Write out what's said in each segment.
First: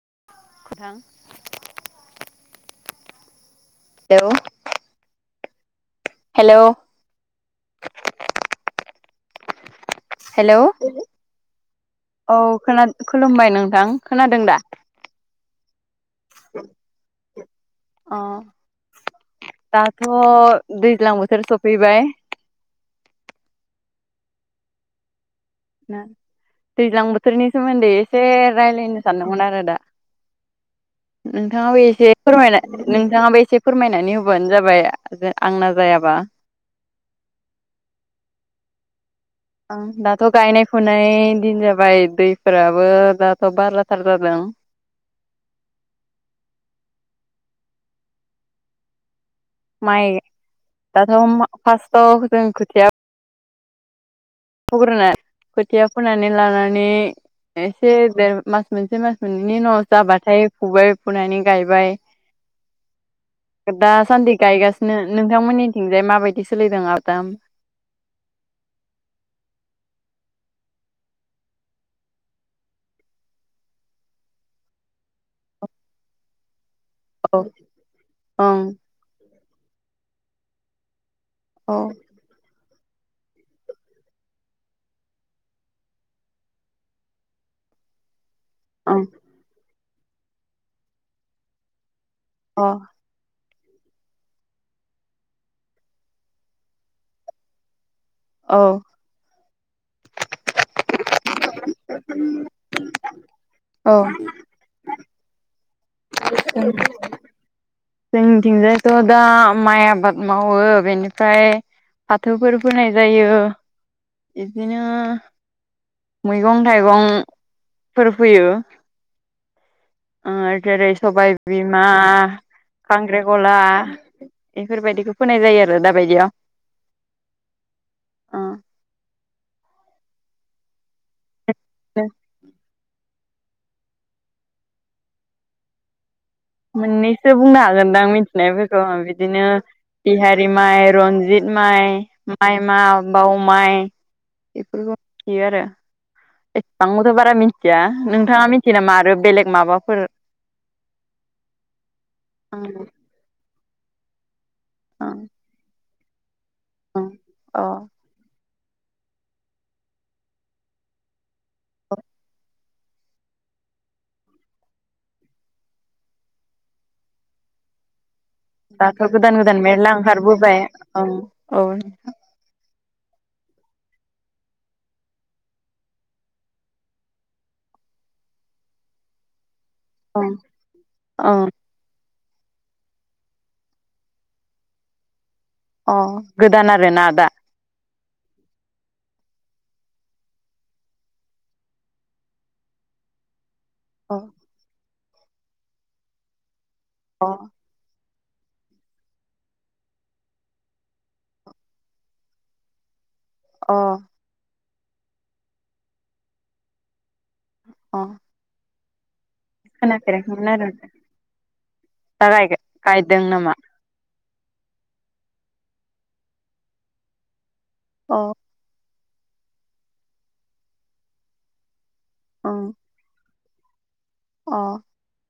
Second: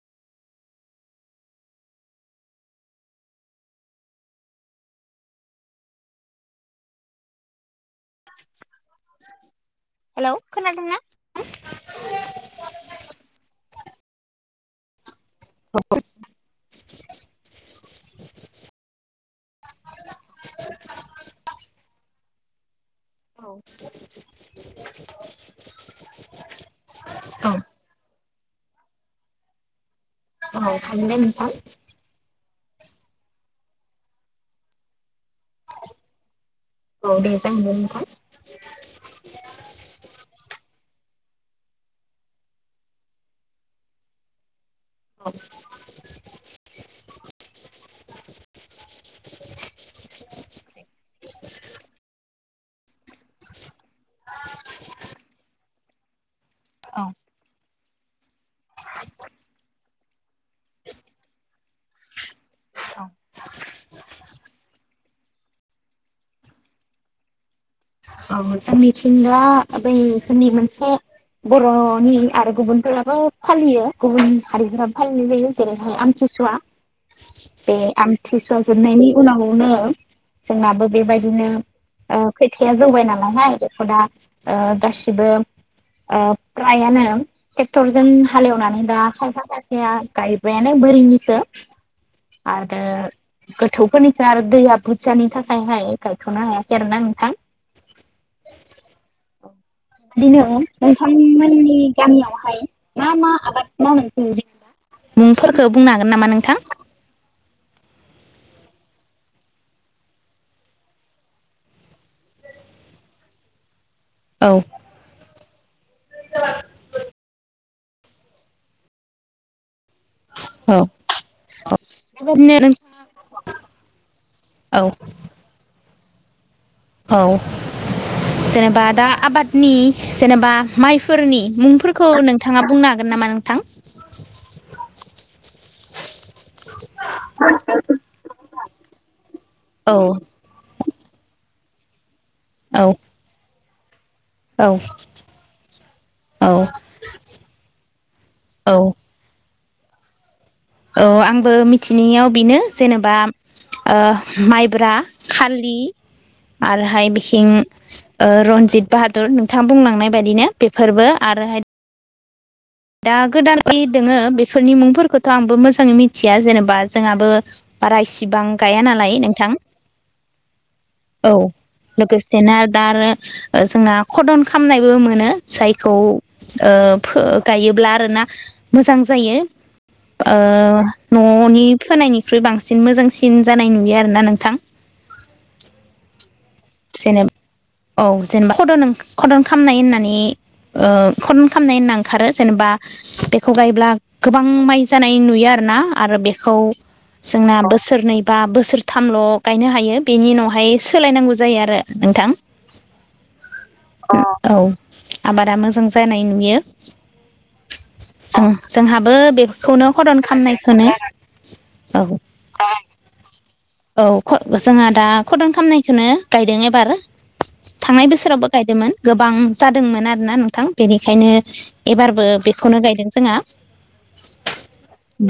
[unintelligible] औ। हेल'- hello hello खोनादोंना? औ खोनाद- खुलुमबाय नोंथां। खोनादों दा? [unintelligible] अ। दाथ' दैज्लां बोथोर सफैबाय। औ। ना दैज्लां बोथोरनि औ सोमोन्दै एसे रायलायनो सानदोंमोन आरो दा। थारैनो नोंथां नोंथांआबो एसे फोरमायलाय। नोंथाङाबो एसे फोरमायनानै होबानो जाबाय, जे आंना जायाबा। औ दे जागोन दे नोंथां। ओं दाथ' गायनाय -फुनाय दिन जाबाय, दै फोराबो दाथ' बाराथार जादों। [unintelligible] माइ दाथ' मा फार्स्टआव जों खोथिया [unintelligible] खोथिया फोनानि लानानै औ एसे देर मास मोनसे मास मोननैनि उ न' जाबाथाय फुबाय फुनानै गायबाय। [inaudible] [unintelligible] दासान्दि गायगासिनो ।नोंथांमोननिथिंजाय माबायदि सोलिदों आबादा? औ जोंनिथिं दा, बेै स [unintelligible] मोनसे बर'नि आरो गुबुनफोराबो फालियो ।गुबुन हारिफोराबो फालिनाय जायो जेरैहाय [unintelligible] सुवा ओं बे आमथिसुवा औ जोबनायनि उनावनो जोंनाबो बेबाय [unintelligible] खोथिया जौबाय नालायहाय बेखौदा गासिबो फ्रायानो ट्रेक्टरजों हालेवनानै दा ओं खायफा खायफाया गायबायानो बोरिनिखो अ आरो गोथौफोरनिसो आरो दैया बुरजानि थाखायहाय गायथ'नो हायाखै आरोना नोंथां औ बिदिनो नोंथां मोननि गामियावहाय मा मा आबाद औ मावनाय जायो मुं फोर खौ बुंनो हागोन नामा नोंथां जोंनिथिंजायथ' दा माइ आबाद मावो बेनिफ्राय फाथोफोर फोनाय जायो औ बिदिनो मैगं थाइगं फोर फोयो आ औ जोरै सबाय बिमा बेबायदिनो खांख्रे खला औ बेफोरबायदिखौ फोनाय जायो आरो दाबायदियाव औ दे जेनेबा दा आबादनि जेनेबा माइ फोरनि मुंफोरखौ नोंथाङा बुंनो हागोन नामा नोंथां मोननैसो बुंनो हागोनदां मिथिनायफोरखौ बिदिनो औ तिहारि माइ रनजित माइ माइ मा औ बाव माइ औ बेफोरखौ मिथियो आरो औ एसां मोजां बारा‌ मिथिआ नोंथाङा औ मिथियो नामा आरो बेलेग माबाफोर औ आंबो मिथिनायाव बेनो जेनेबा ओ माइब्रा खालि आरोहाय बिखिं अ रन जित बाहादुर नोंथाङा बुंलांनाय बायदिनो बेफोरबो आरोहाय दा गोदानाय दोङो बेफोरनि मुंफोरखौथ' आंबो मोजाङै मिथिया जेनेबा जोंहाबो बारा इसिबां गाया दाथ' नालाय गोदान नोंथां गोदान मेरला ओंखारबोबाय ओं औ लोगोसेनो दा आरो जोंना खदन खामनायबो मोनो जायखौ ओ फो- गायोब्ला आरोना मोजां जायो ओ ओं न'नि फोनायनि निख्रुइ बांसिन मोजांसिन जानाय नुयो आरोना नोंथां अ गोदान आरोना जेनेबा दा औ जेनेबा खद खदन खालामनाय होननानै ओ खरन खालामनाय होनना ओंखारो जेनेबा बे बेखौ गायब्ला अ गोबां माइ जानाय नुयो आरोना आरो बेखौ अ जोंना बोसोरनै बा बोसोरथामल' गायनो हायो बेनि उनावहाय सोलायनांगौ जायो आरो नोंथां अ औ अ औ आबादा मोजां जानाय नुयो अ जों जोंहाबो बे खौनो हदन खोनाफेराखैमोन आरो खालामनायखौनो औ दा गायदों नामा औ जोंहा दा खदन खालामामनायखौनो गायदों एबार थांनाय अ बोसोरावबो गायदोंमोन गोबां जादोंमोन आरोना नोंथां बेनिखायनो एबारबो ओं बेखौनो गायदों जोंङा अ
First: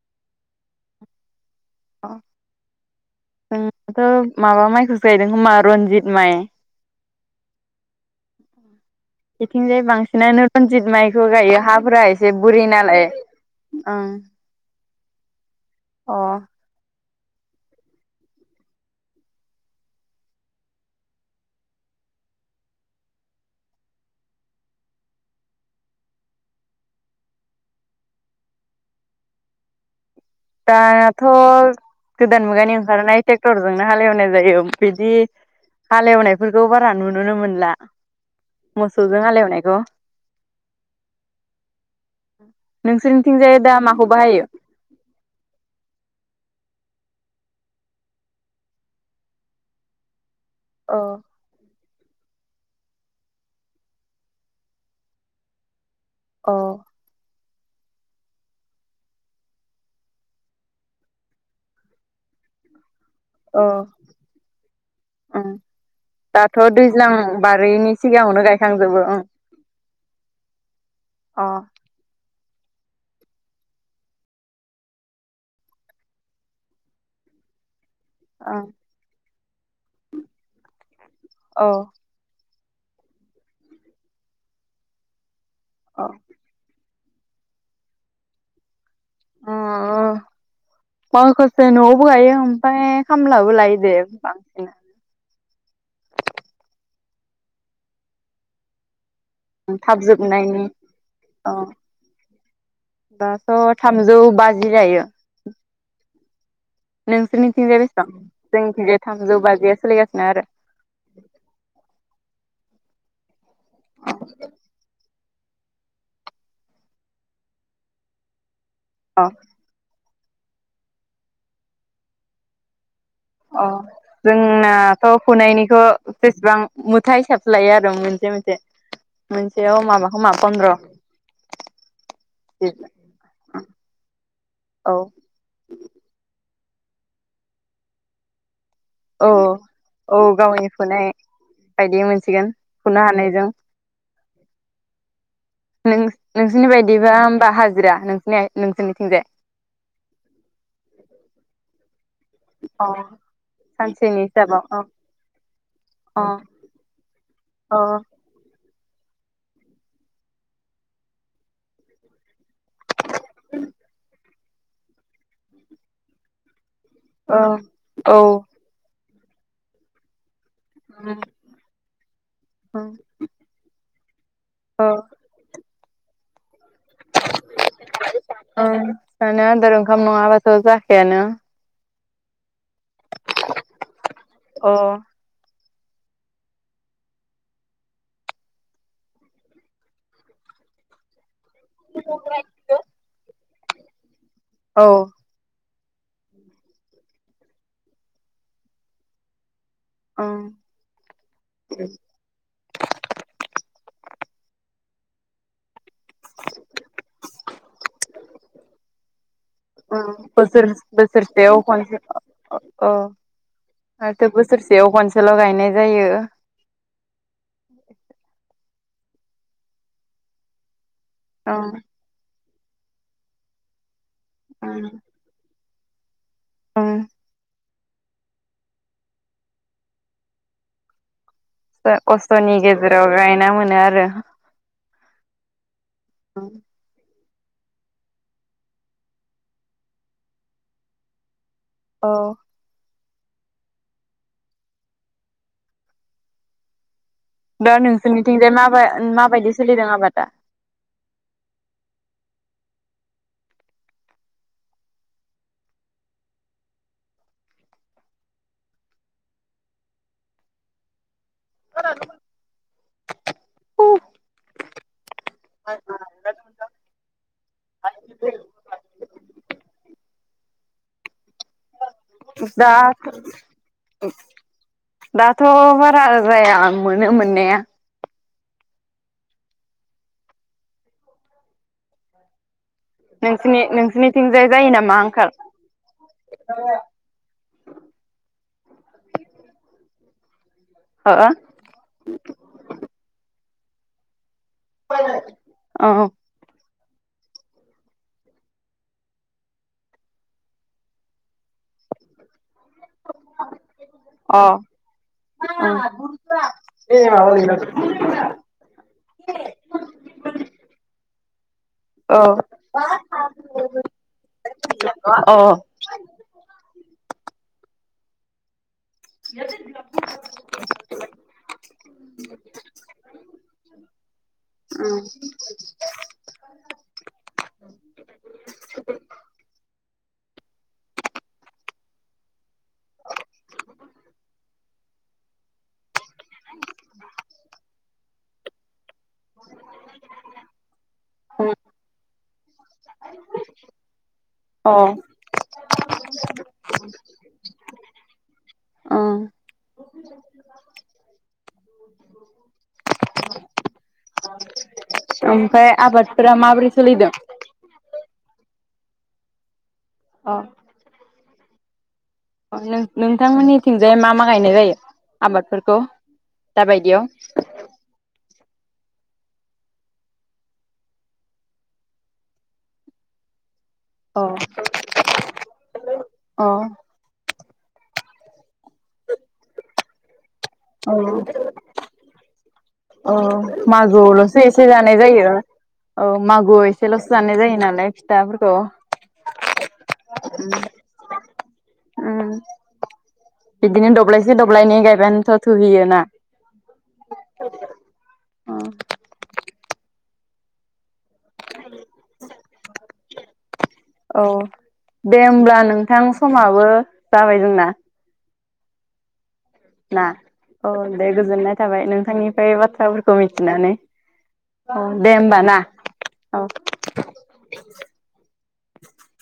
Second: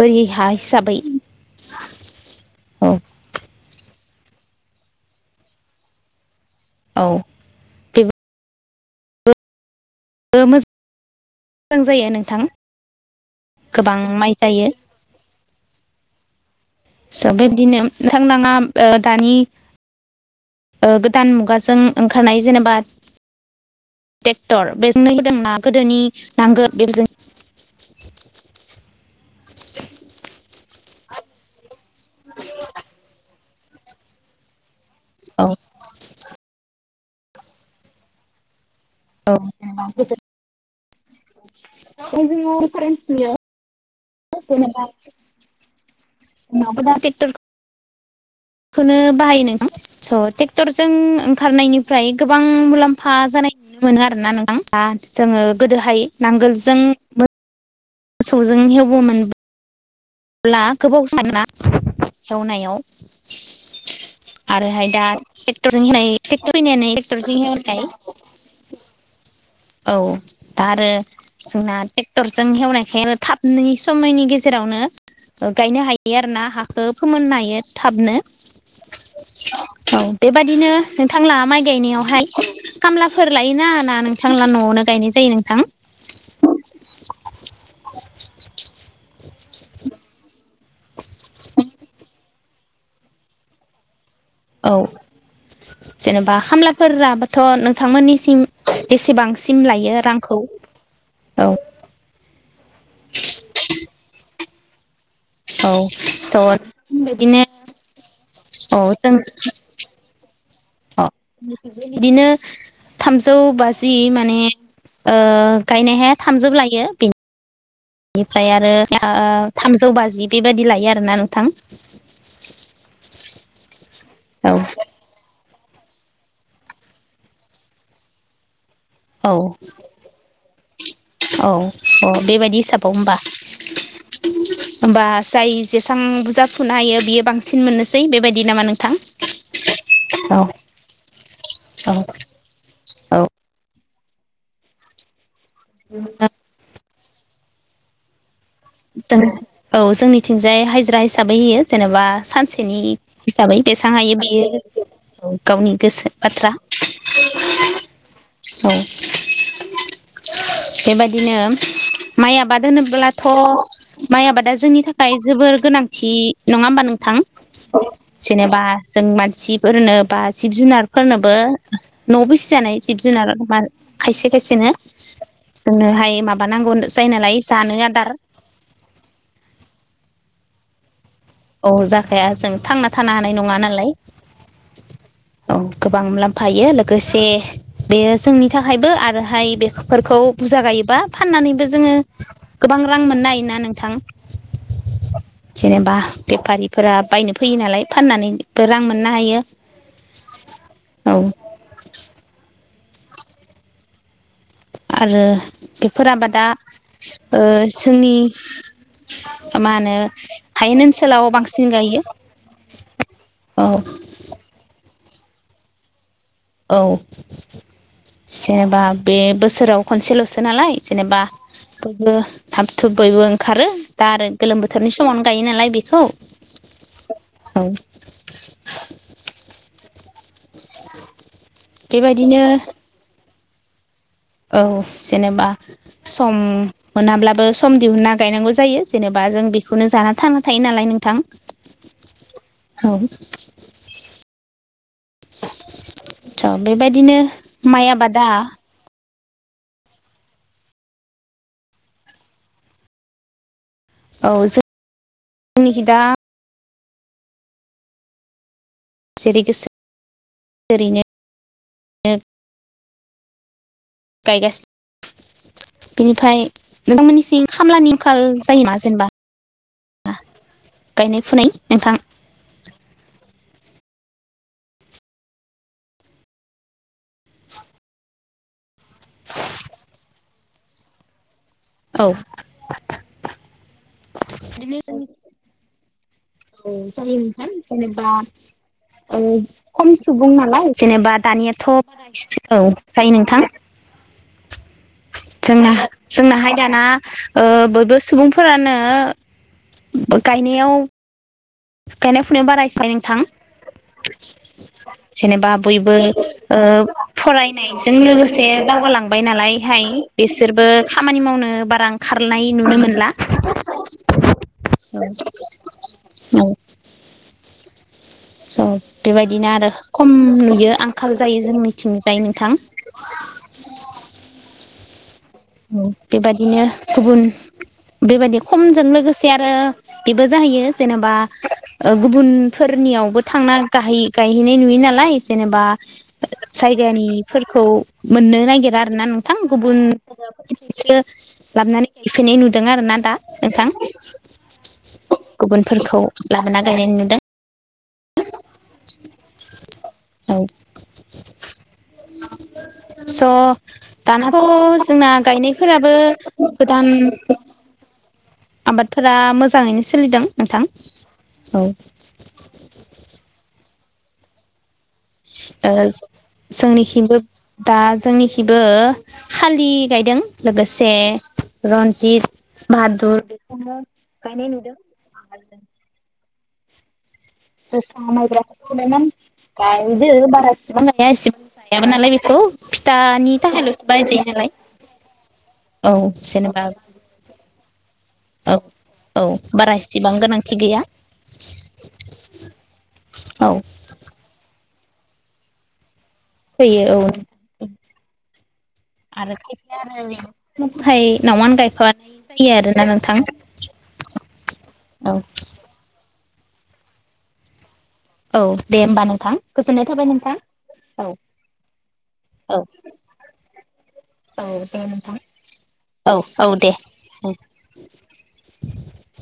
बोरि हा हिसाबै औ जोंनाथ' माबा माइखौसो गायदों खोमा जोंना रनजित माइ औ बेबो इथिंजाय बांसिनानो मोजां रन्जित माइखौ गायो हाफोरा जायो एसे नोंथां बुरि नालाय गोबां माइ जायो अ स' बेबदिनो नोंथांनाङा दानि ओ गोदान मुगाजों ओंखारनाय जेनेबा ट्रेक्टर बेजोंनो होदोंना गोदोनि नांगोल बेफोरजों दाथ' गोदान मुगानि ओंखारनाय ट्रेक्टरजोंनो हालेवनाय जायो। बिदि औ हालेवनायफोरखौ बारा नुनोनो मोनला। मोसौजों हालेवनायखौ। जोङो दिफारेन्स नुयो नोंसोरनिथिंजाय दा मा [unintelligible] [unintelligible] खौनो बाहायो नोंथां स' ट्रेक्टरजों अ ओंखारनायनि ओमफ्राय गोबां मुलाम्फा जानाय नुनो मोनो आरोना नोंथां दा जोङो गोदोहाय अ नांगोलजों। मोसौजों हेवोमोन। अब्ला गोबाव साना एवनायाव अ। ट्रेक्टरजों होनाय ट्रेक्टर दाथ' फैनानै दैज्लां ट्रेक्टरजों हेवनाय बारिनि सिगाङावनो गायखांजोबो औ दा आरो जोंना टेक्टर जों हेवनायखाय आरो थाबै समायनि गेजेरावनो गायनो हायो आरो ना हाखौ फोमोननो हायो थाबनो अ औ बेबादिनो नोंथांला माइ ओं गायनायावहाय खामलाफोर लायोना ना नोंथांना न'आवनो गायनाय जायो नोंथां। [inaudible] [inaudible] माखसे न'आवबो गायो ओमफ्राय खामलाबो लायो दे। बांसिन औ जेनेबा खामला फोराबोथ' नोंथांमोननिसिम एसेबां सिम लायो थाब रांखौ जोबनायनि औ दाथ' थामजौ बाजि जायो। औ थ' नोंसोरनि थिं बेसेबां अ जोंनिथिंजाय थामजौ बाजिया सोलिगासिनो आरो अ बिदिनो थामजौ बाजि माने ओ गायनायहाय थामजौ लायो बेनिफ्राय आरो ओ अ थामजौ बाजि बेबायाददि लायो आरोना नोंथां अ औ जोंनाथ' फुनायनिखौ बेसेबां मुथा हिसाब लायो आरो मोनसे मोनसे मोनसेयाव माबाखौ माबा औ औ बेबायदि हिसाबाव होमबा औ होमबा जाय जेसां बुरजा फुनो हायो बियो बांसिन मोननोसै बेबायदि नामा नों औ औ गावनिखौनाय औ बायदि मोनसिगोन फुनो औ हानायजों नोंसोरनि बायदिबा होमबा हाजिरा नोंसिनिया। औ जोंनिथिंजाय हाजिरा हिसाबै होयो जेनेबा सानसेनि अ हिसाबै बेसां हायो सानसेनि बेयो हिसाबाव औ गावनि गोसो अ बाथ्रा अ औ बेबायदिनो माइ आबाद होनोब्लाथ' माइ आबादा जोंनि थाखाय जोबोर गोनांथि नङा ह होनोमबा नों थां औ जेनेबा जों मानसिफोरनो बा जिब जुनारफोरनोबो न'आव बिसिजानाय जिब जुनार म खायसे खायसेनो औ जोंनोहाय माबानांगौ जायो नालाय जानो आदार । आ जानो आदार ओंखाम नङाबाथ जाखानो औ जाखाया जों थांना थानो हानाय नङा नालाय अ औ । गोबां मुलाम्फायो लोगोसे बेयो जोंनि थाखायबो आरोहाय बेफोरखौ बुरजा गाय बा फाननानैबो जोङो गोबां रां मोननो होना नोंथां? औ। जेनेबा बेफारिफोरा बायनो फैयो नालाय फाननानैबो रां मोननो हायो । अ। आरो बेफोर आबादा ओ जोंनि मा होनो ओ बोसोर हायेन ओनसोलाव बोसोरसे आव बांसिन ख'नसे गायो ओ ओ औ माथो बोसोरसेयाव खनसेल' गायनाय जायो । औ जेनेबा बे बोसोराव खनसेल'सो नालाय जेनेबा ओं बयबो थाब थुब बयबो ओंखारो दा आरो गोलोम बोथोरनि ओं समावनो गायो नालाय बे औ ओं औ। बेबायदिनो खस्थ'नि गेजेराव गायना मोनो आरो औ जेनेबा सम मोनाब्ला सम दिहुनना गायनांगौ जायो जेनेबा जों बेखौनो जाना थांना थायो नालाय नोंथां । औ। औ। थ' बेबायदिनो दा माइ आबादा नोंसोरनिथिंजाय म माबायदि सलि दङ बा? औ जों जोंनिखि दा [inaudible] [inaudible] गायगा बिनिफ्राय नोंथांमोननिसिम खामलानि आंखाल जायोना जेनेबा गायनाय फुनाय नोंथां? दा दाथ' बारा जाया मोनो मोननाया औ। नोंसिनि नोंसिनिथिंजाय जायो नामा आंखाल? औ जायोथां जेनेबा ओ खम सुबुं नालाय [inaudible] अ जोंना अ अ जोंनाहाय दाना ओ बो बो सुबुंफोरानो गायनायाव गायनाय फुनायाव बारायसाय नोंथां । अ जेनेबा बयबो ओ फरायनायजों लोगोसे दावगालांबाय नालायहाय बिसोरबो खामानि मावनो बारा ओंखारनाय नुनो मोनला अ अ। औ । औ। बेबायदिनो आरो खम नुयो आंखाल जायो जों मिथिंजाय नोंथां । [inaudible] बेबायदिनो गुबुन बेबायदि खमजों लोगोसे आरो बेबो जाहैयो जेनेबा ओ गुबुनफोरनियावबो थांना गायहैनाय नुयो नालाय। जेनेबा जायगानिफोरखौ मोननो नागिरा आरोना नोंथां गुबुन सो लाबानै गायफैनाय नुदों आरो ना दा नोंथां? गुबुनफोरखौ लाबोना गायनाय नुदों। अ। औ स'। दानाथ' जोंना ओमफ्राय गायनायफोराबो आबादफोरा माबोरै गोदान सोलिदों आबादफोरा मोजाङैनो सोलिदों अ नोंथां औ। नोंथांमोननिथिंजाय मा मा गायनाय जायो? आबादफोरखौ ओ दाबायदियाव जोंनिखिंबो दा जोंनिखैबो खालि गायदों लोगोसे रन्जित बाहादुर अ अ गायनाय नुदों अ जोसा मायब्रा [unintelligible] गायदों बारा बेसेबां गाया इसेबां गायाब नालाय बेखौ अ फिथानि थाखायल'सो बानाय जायो मागोआवल'सो नालाय एसे जानाय जायो औ मागोआव एसेल'सो जानाय जायो नालाय फिथाफोरखौ औ औ बारा इसिबां गोनांथि गैया ओम औ बिदिनो दब्लायसे दब्लायनै गायबानोथ' थुहैयो ना थोयो औ आरो [unintelligible] न'वावनो गायफानाय जायो आरोना नोंथां औ औ दे होमब्ला नोंथां समाबो जाबाय जोंना औ दे होमबा नोंथां गोजोननाय ना थाबाय नोंथां औ दे गोजोननाय थाबाय नोंथांनिफ्राय औ बाथ्राफोरखौ मिथिनानै औ दे नोंथां औ औ दे औ [inaudible]